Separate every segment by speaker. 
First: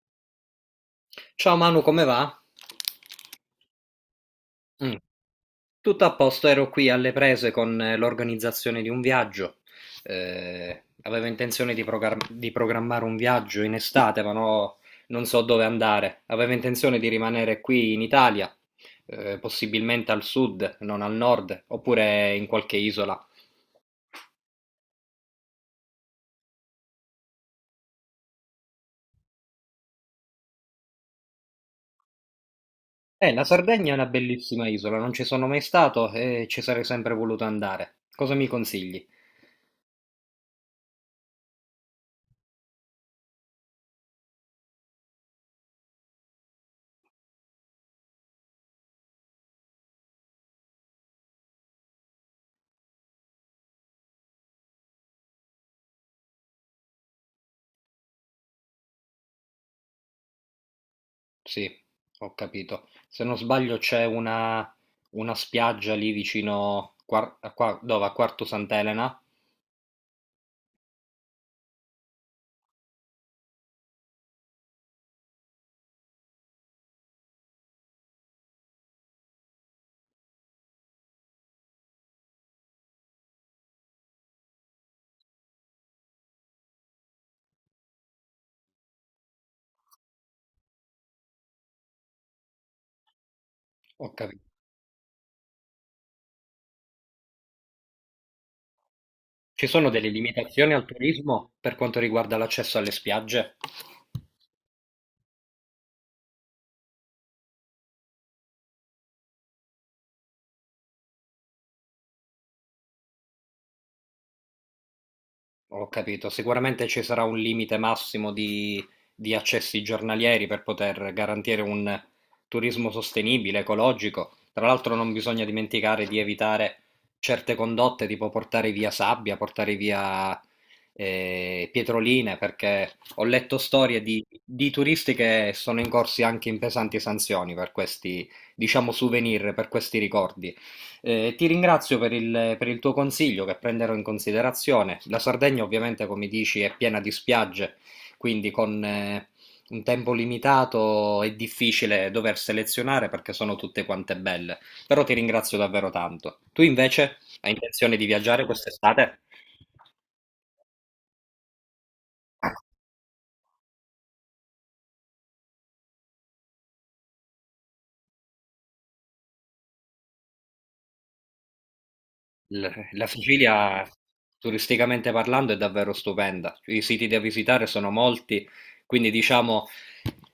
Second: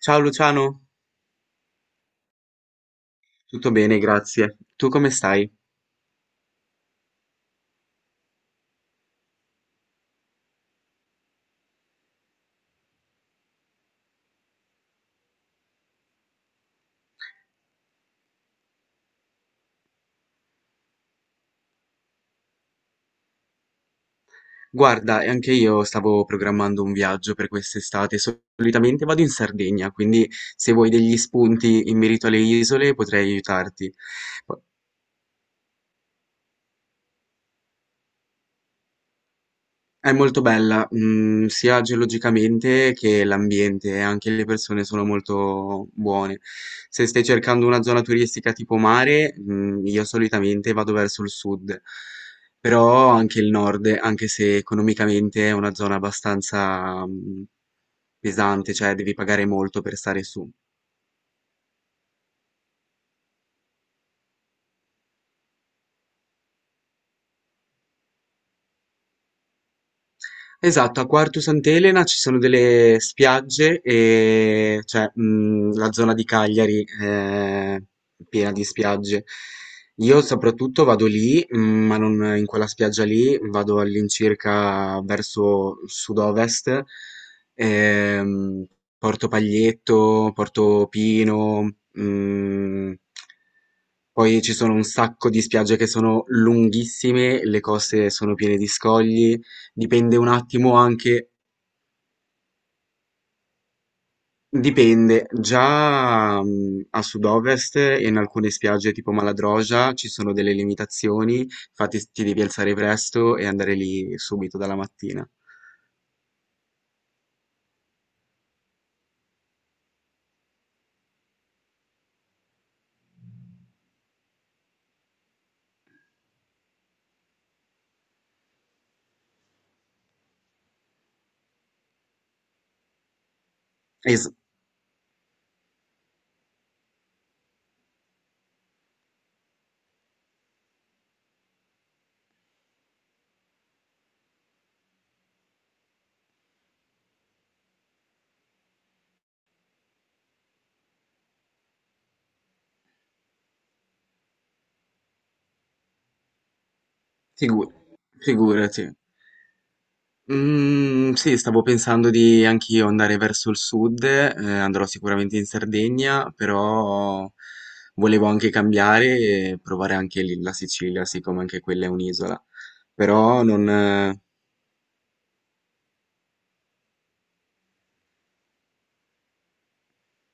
Speaker 1: Ciao Luciano,
Speaker 2: Ciao Manu, come va?
Speaker 1: tutto bene, grazie. Tu
Speaker 2: Mm.
Speaker 1: come stai?
Speaker 2: Tutto a posto, ero qui alle prese con l'organizzazione di un viaggio. Avevo intenzione di programmare un viaggio in estate, ma no, non so dove andare. Avevo intenzione di rimanere qui in Italia, possibilmente al sud, non al nord, oppure in qualche isola.
Speaker 1: Guarda, e anche io stavo programmando un viaggio per quest'estate. Solitamente vado in Sardegna, quindi se vuoi degli spunti in merito alle isole potrei
Speaker 2: La
Speaker 1: aiutarti.
Speaker 2: Sardegna è una bellissima isola, non ci sono mai stato e ci sarei sempre voluto andare. Cosa mi consigli?
Speaker 1: È molto bella, sia geologicamente che l'ambiente, e anche le persone sono molto buone. Se stai cercando una zona turistica tipo mare, io solitamente vado verso il sud, però anche il nord, anche se economicamente è una zona abbastanza, pesante, cioè devi pagare molto per stare su.
Speaker 2: Sì, ho capito. Se non sbaglio c'è una spiaggia lì vicino a Quarto Sant'Elena.
Speaker 1: Esatto, a Quartu Sant'Elena ci sono delle spiagge e cioè la zona di Cagliari è piena di spiagge. Io soprattutto vado lì, ma non in quella spiaggia lì, vado all'incirca verso sud-ovest, ehm, Porto Paglietto, Porto Pino,
Speaker 2: Ho capito.
Speaker 1: poi ci sono un sacco di spiagge che sono lunghissime, le coste sono piene di scogli.
Speaker 2: Ci sono delle
Speaker 1: Dipende un
Speaker 2: limitazioni
Speaker 1: attimo
Speaker 2: al
Speaker 1: anche,
Speaker 2: turismo per quanto riguarda l'accesso alle spiagge?
Speaker 1: dipende, già a sud-ovest e in alcune spiagge tipo Maladroja ci sono delle limitazioni, infatti ti devi alzare presto e andare lì subito dalla mattina.
Speaker 2: Ho capito, sicuramente ci sarà un limite massimo di accessi giornalieri per poter garantire un turismo sostenibile, ecologico. Tra l'altro non bisogna dimenticare di evitare certe condotte, tipo portare via sabbia, portare via pietroline, perché ho letto storie
Speaker 1: Es-
Speaker 2: di turisti che sono incorsi anche in pesanti sanzioni per questi, diciamo, souvenir, per questi ricordi. Ti ringrazio per per il tuo consiglio che prenderò in considerazione. La Sardegna, ovviamente, come dici, è piena di spiagge, quindi con un tempo limitato è difficile dover selezionare perché sono tutte quante belle. Però ti ringrazio davvero tanto. Tu invece hai
Speaker 1: figu-
Speaker 2: intenzione di viaggiare
Speaker 1: Figurati.
Speaker 2: quest'estate?
Speaker 1: Mm, sì, stavo pensando di anch'io andare verso il sud, andrò sicuramente in Sardegna, però volevo anche cambiare e provare anche lì la Sicilia, siccome anche quella è un'isola.
Speaker 2: L- La
Speaker 1: Però non.
Speaker 2: Sicilia, turisticamente parlando, è davvero stupenda. I siti da visitare sono molti, quindi diciamo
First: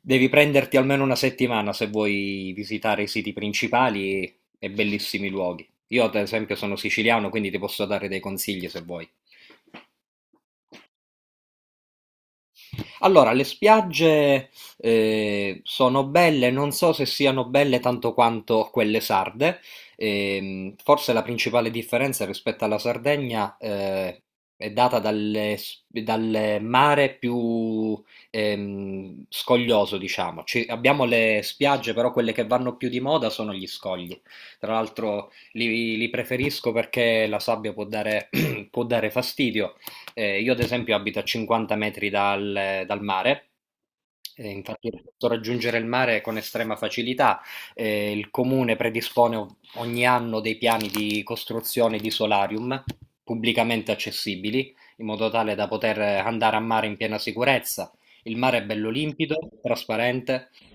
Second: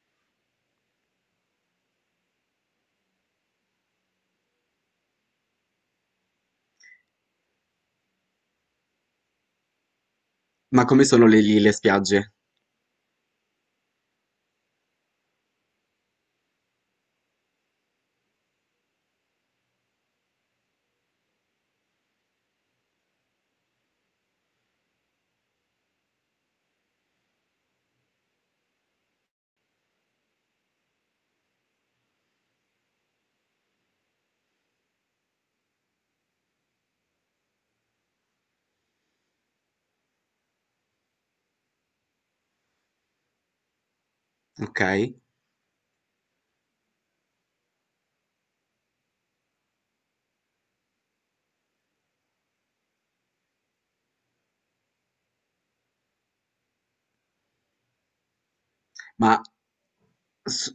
Speaker 2: devi prenderti almeno una settimana se vuoi visitare i siti principali e bellissimi luoghi. Io, ad esempio, sono siciliano, quindi ti posso dare dei consigli se vuoi.
Speaker 1: Ma come sono le lì le spiagge?
Speaker 2: Allora, le spiagge sono belle, non so se siano belle tanto quanto quelle sarde. Forse la principale differenza rispetto alla Sardegna è data dal mare più scoglioso, diciamo. Abbiamo le spiagge, però quelle che vanno più di moda sono gli scogli. Tra l'altro li preferisco perché la sabbia può dare, può dare fastidio. Io ad esempio abito a 50 metri dal mare, e infatti
Speaker 1: Okay.
Speaker 2: posso raggiungere il mare con estrema facilità. Il comune predispone ogni anno dei piani di costruzione di solarium pubblicamente accessibili, in modo tale da poter andare a mare in piena sicurezza. Il mare è bello limpido,
Speaker 1: Ma
Speaker 2: trasparente.
Speaker 1: s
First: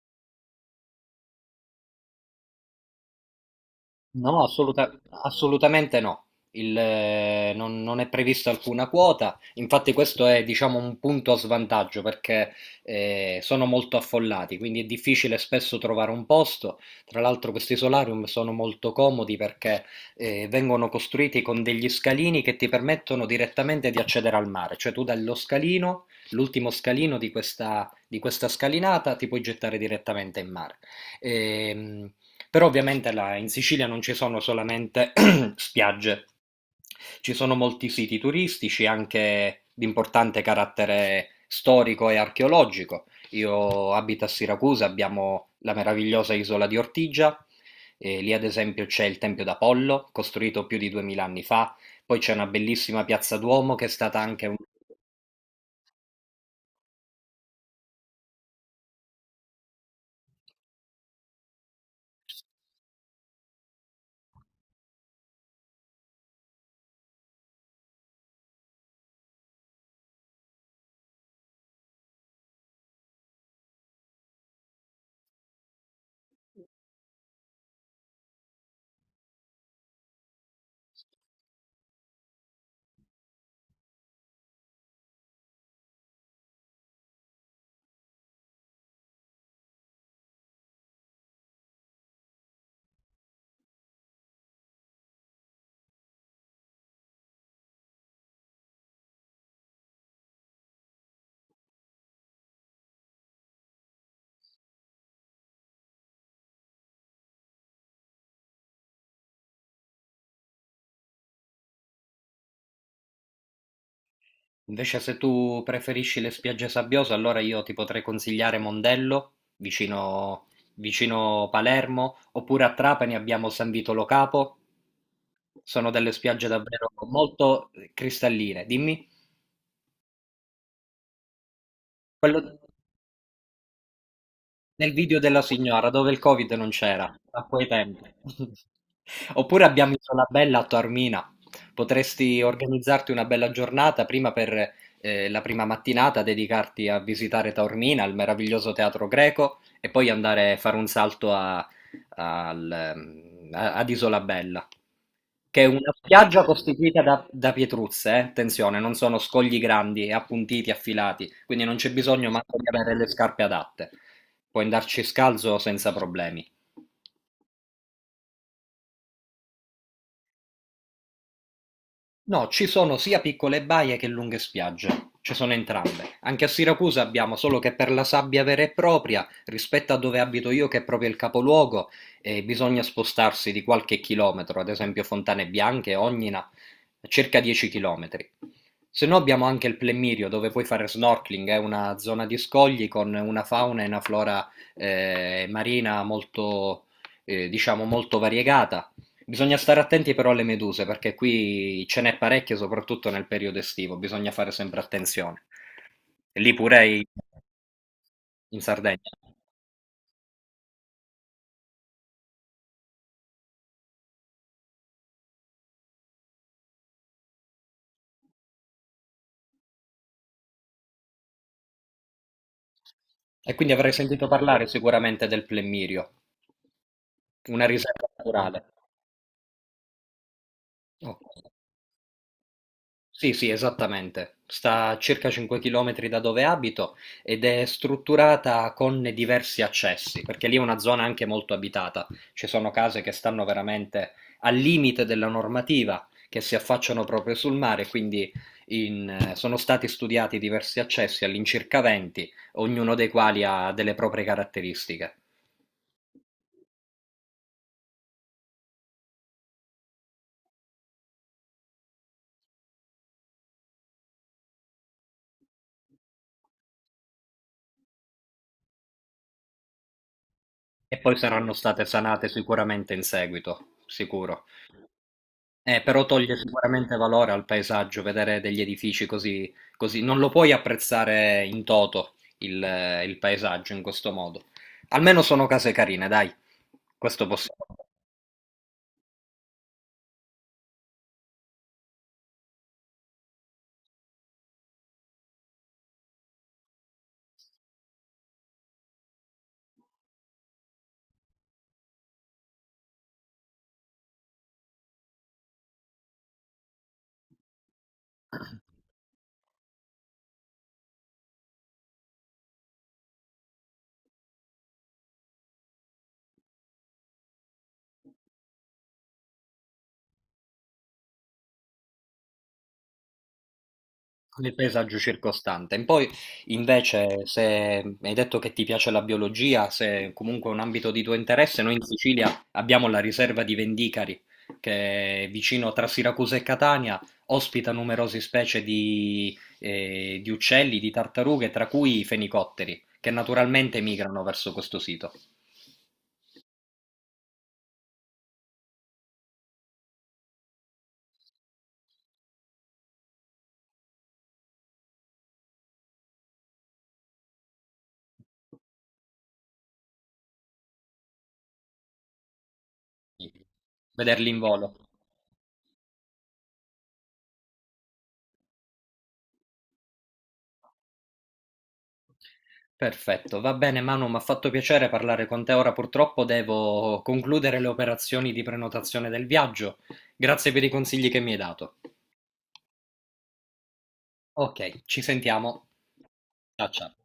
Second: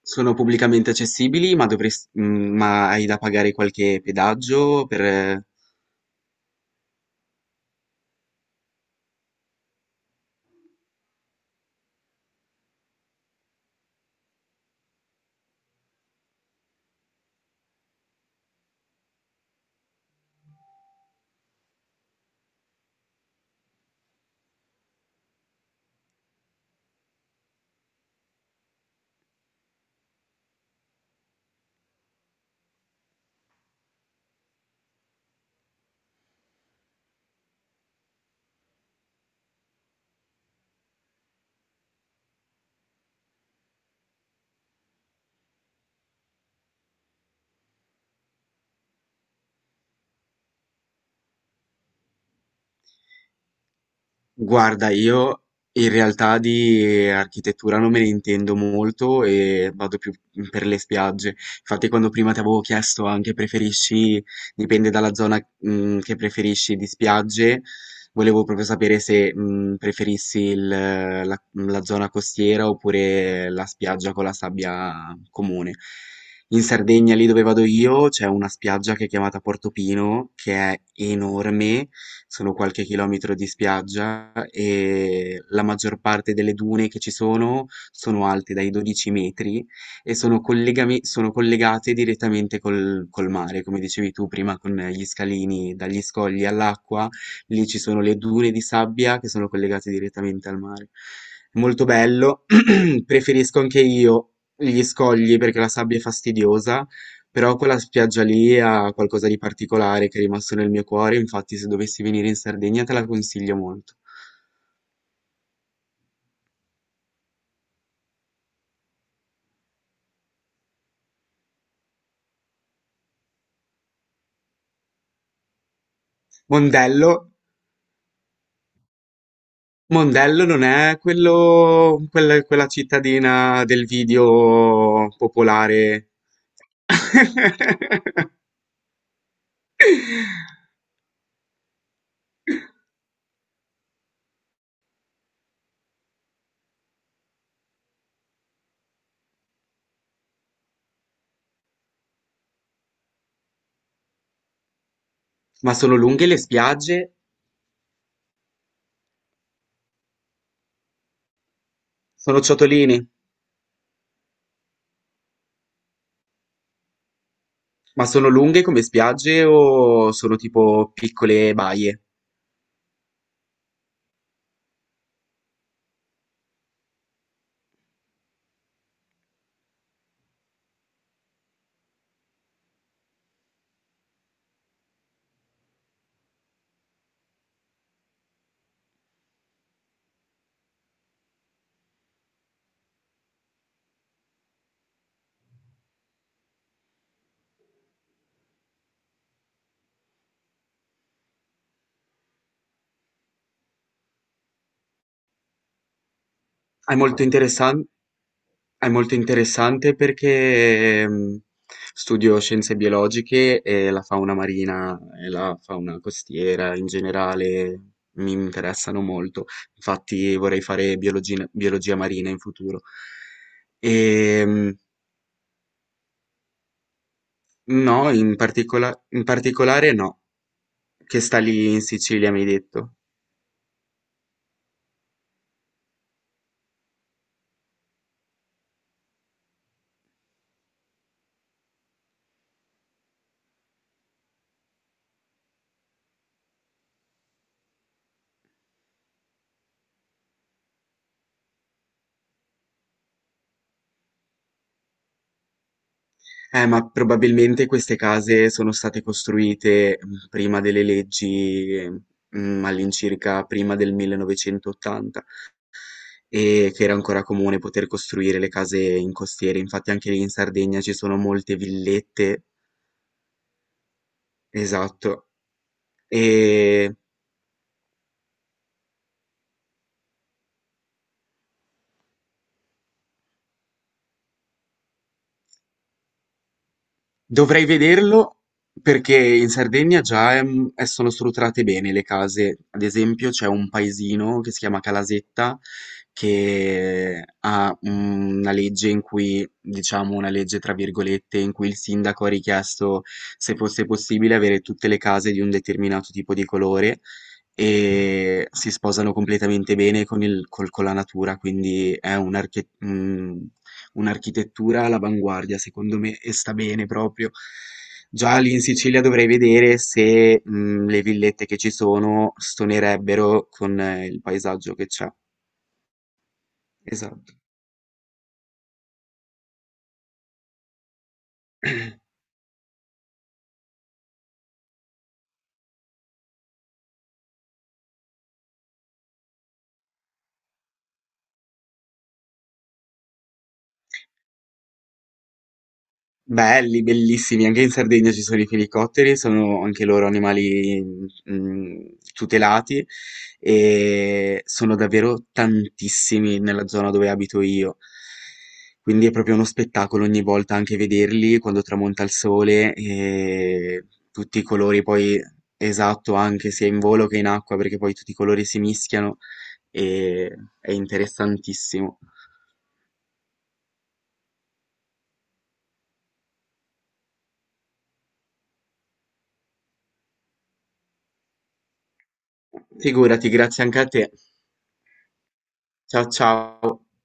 Speaker 1: sono pubblicamente accessibili? Ma hai da pagare qualche
Speaker 2: No,
Speaker 1: pedaggio
Speaker 2: assoluta-
Speaker 1: per.
Speaker 2: Assolutamente no. Il, non, Non è prevista alcuna quota, infatti questo è, diciamo, un punto a svantaggio perché sono molto affollati, quindi è difficile spesso trovare un posto. Tra l'altro questi solarium sono molto comodi perché vengono costruiti con degli scalini che ti permettono direttamente di accedere al mare, cioè tu dallo scalino, l'ultimo scalino di di questa scalinata, ti puoi gettare direttamente in mare. Ehm, Però ovviamente là in Sicilia non ci sono solamente spiagge, ci sono molti siti turistici anche di importante carattere storico e archeologico. Io abito a Siracusa, abbiamo la meravigliosa isola di Ortigia, e lì ad esempio c'è il Tempio d'Apollo, costruito più di 2000 anni fa, poi c'è una bellissima piazza Duomo che è stata anche un...
Speaker 1: Guarda, io in realtà di architettura non me ne intendo molto e vado più per le spiagge. Infatti, quando prima ti avevo chiesto anche preferisci, dipende dalla zona, che preferisci di spiagge, volevo proprio sapere se, preferissi la zona costiera oppure la spiaggia con la sabbia comune. In Sardegna, lì dove vado io, c'è una spiaggia che è chiamata Portopino, che è enorme, sono qualche chilometro di spiaggia e la maggior parte delle dune che ci sono sono alte dai 12 metri e sono collegate direttamente col mare, come dicevi tu prima, con gli scalini dagli scogli all'acqua, lì ci sono le dune di sabbia che sono collegate direttamente al mare. Molto bello, preferisco anche io gli scogli perché la sabbia è fastidiosa, però quella spiaggia lì ha qualcosa di particolare che è rimasto nel mio cuore, infatti se dovessi venire in Sardegna te la consiglio molto.
Speaker 2: Invece se tu preferisci le spiagge sabbiose, allora io ti potrei consigliare Mondello, vicino Palermo, oppure a Trapani abbiamo San Vitolo Capo, sono delle spiagge davvero
Speaker 1: Mondello,
Speaker 2: molto cristalline. Dimmi,
Speaker 1: Mondello non è quello,
Speaker 2: quello,
Speaker 1: quella cittadina del
Speaker 2: nel
Speaker 1: video
Speaker 2: video della signora,
Speaker 1: popolare.
Speaker 2: dove il Covid non c'era, a quei tempi. Oppure abbiamo Isolabella a Taormina. Potresti organizzarti una bella giornata prima per la prima mattinata, dedicarti a visitare Taormina, il meraviglioso teatro greco, e poi andare a fare un salto ad Isolabella, che è
Speaker 1: Ma
Speaker 2: una
Speaker 1: sono lunghe le
Speaker 2: spiaggia costituita
Speaker 1: spiagge?
Speaker 2: da pietruzze. Attenzione, non sono scogli grandi, appuntiti, affilati, quindi non c'è bisogno
Speaker 1: Sono
Speaker 2: manco di avere le
Speaker 1: ciotolini,
Speaker 2: scarpe adatte. Puoi andarci scalzo senza problemi.
Speaker 1: ma sono lunghe come spiagge o sono tipo piccole baie?
Speaker 2: No, ci sono sia piccole baie che lunghe spiagge. Ci sono entrambe. Anche a Siracusa abbiamo, solo che per la sabbia vera e propria, rispetto a dove abito io che è proprio il capoluogo, bisogna spostarsi di qualche chilometro, ad esempio Fontane Bianche, Ognina, circa 10 chilometri. Se no abbiamo anche il Plemirio dove puoi fare snorkeling, è una zona di scogli con una fauna e una flora marina diciamo, molto variegata. Bisogna stare attenti però alle meduse, perché qui ce n'è parecchie, soprattutto nel periodo estivo, bisogna fare sempre attenzione. E lì
Speaker 1: È molto interessante.
Speaker 2: in
Speaker 1: È
Speaker 2: Sardegna.
Speaker 1: molto interessante perché studio scienze biologiche e la fauna marina e la fauna costiera in generale mi interessano molto. Infatti vorrei fare biologia marina in futuro.
Speaker 2: E quindi avrei
Speaker 1: E
Speaker 2: sentito parlare sicuramente del plemmirio, una riserva
Speaker 1: no,
Speaker 2: naturale.
Speaker 1: in particolare no, che
Speaker 2: Ok.
Speaker 1: sta lì in Sicilia, mi hai detto.
Speaker 2: Sì, sì, esattamente. Sta a circa 5 km da dove abito ed è strutturata con diversi accessi, perché lì è una zona anche molto abitata. Ci sono case che stanno veramente al limite della normativa, che si affacciano proprio sul mare, quindi sono stati studiati diversi accessi, all'incirca 20, ognuno dei quali ha delle proprie caratteristiche.
Speaker 1: Ma probabilmente queste case sono state costruite prima delle leggi, all'incirca prima del 1980, e che era ancora comune poter costruire le case in costiere. Infatti anche lì in Sardegna ci
Speaker 2: E poi
Speaker 1: sono
Speaker 2: saranno
Speaker 1: molte
Speaker 2: state sanate
Speaker 1: villette,
Speaker 2: sicuramente in seguito, sicuro.
Speaker 1: esatto.
Speaker 2: Però toglie
Speaker 1: E
Speaker 2: sicuramente valore al paesaggio vedere degli edifici così, così. Non lo puoi apprezzare in toto il paesaggio in questo modo. Almeno sono case carine, dai. Questo
Speaker 1: dovrei
Speaker 2: possiamo.
Speaker 1: vederlo perché in Sardegna già sono strutturate bene le case. Ad esempio, c'è un paesino che si chiama Calasetta che ha una legge in cui, diciamo, una legge tra virgolette, in cui il sindaco ha richiesto se fosse possibile avere tutte le case di un determinato tipo di colore e si sposano completamente bene con la natura, quindi è un architetto. Un'architettura all'avanguardia secondo me e sta bene proprio. Già lì in Sicilia dovrei vedere se le villette che ci sono stonerebbero con il
Speaker 2: Nel
Speaker 1: paesaggio che
Speaker 2: paesaggio
Speaker 1: c'è.
Speaker 2: circostante. Poi, invece,
Speaker 1: Esatto.
Speaker 2: se mi hai detto che ti piace la biologia, se comunque è un ambito di tuo interesse, noi in Sicilia abbiamo la riserva di Vendicari, che è vicino tra Siracusa e Catania, ospita numerose specie di uccelli, di tartarughe, tra cui i fenicotteri, che naturalmente migrano verso questo sito.
Speaker 1: Belli, bellissimi, anche in Sardegna ci sono i felicotteri, sono anche loro animali mm, tutelati e sono davvero tantissimi nella zona dove abito io. Quindi è proprio uno spettacolo ogni volta anche vederli quando tramonta il sole e
Speaker 2: Vederli in
Speaker 1: tutti i
Speaker 2: volo.
Speaker 1: colori poi esatto, anche sia in volo che in acqua, perché poi tutti i colori si mischiano e è interessantissimo.
Speaker 2: Perfetto, va bene Manu, m'ha fatto piacere parlare con te. Ora purtroppo devo concludere le operazioni di prenotazione del viaggio. Grazie per i consigli che mi hai dato.
Speaker 1: Figurati, grazie anche a te.
Speaker 2: Ok, ci sentiamo.
Speaker 1: Ciao
Speaker 2: Ciao
Speaker 1: ciao.
Speaker 2: ciao.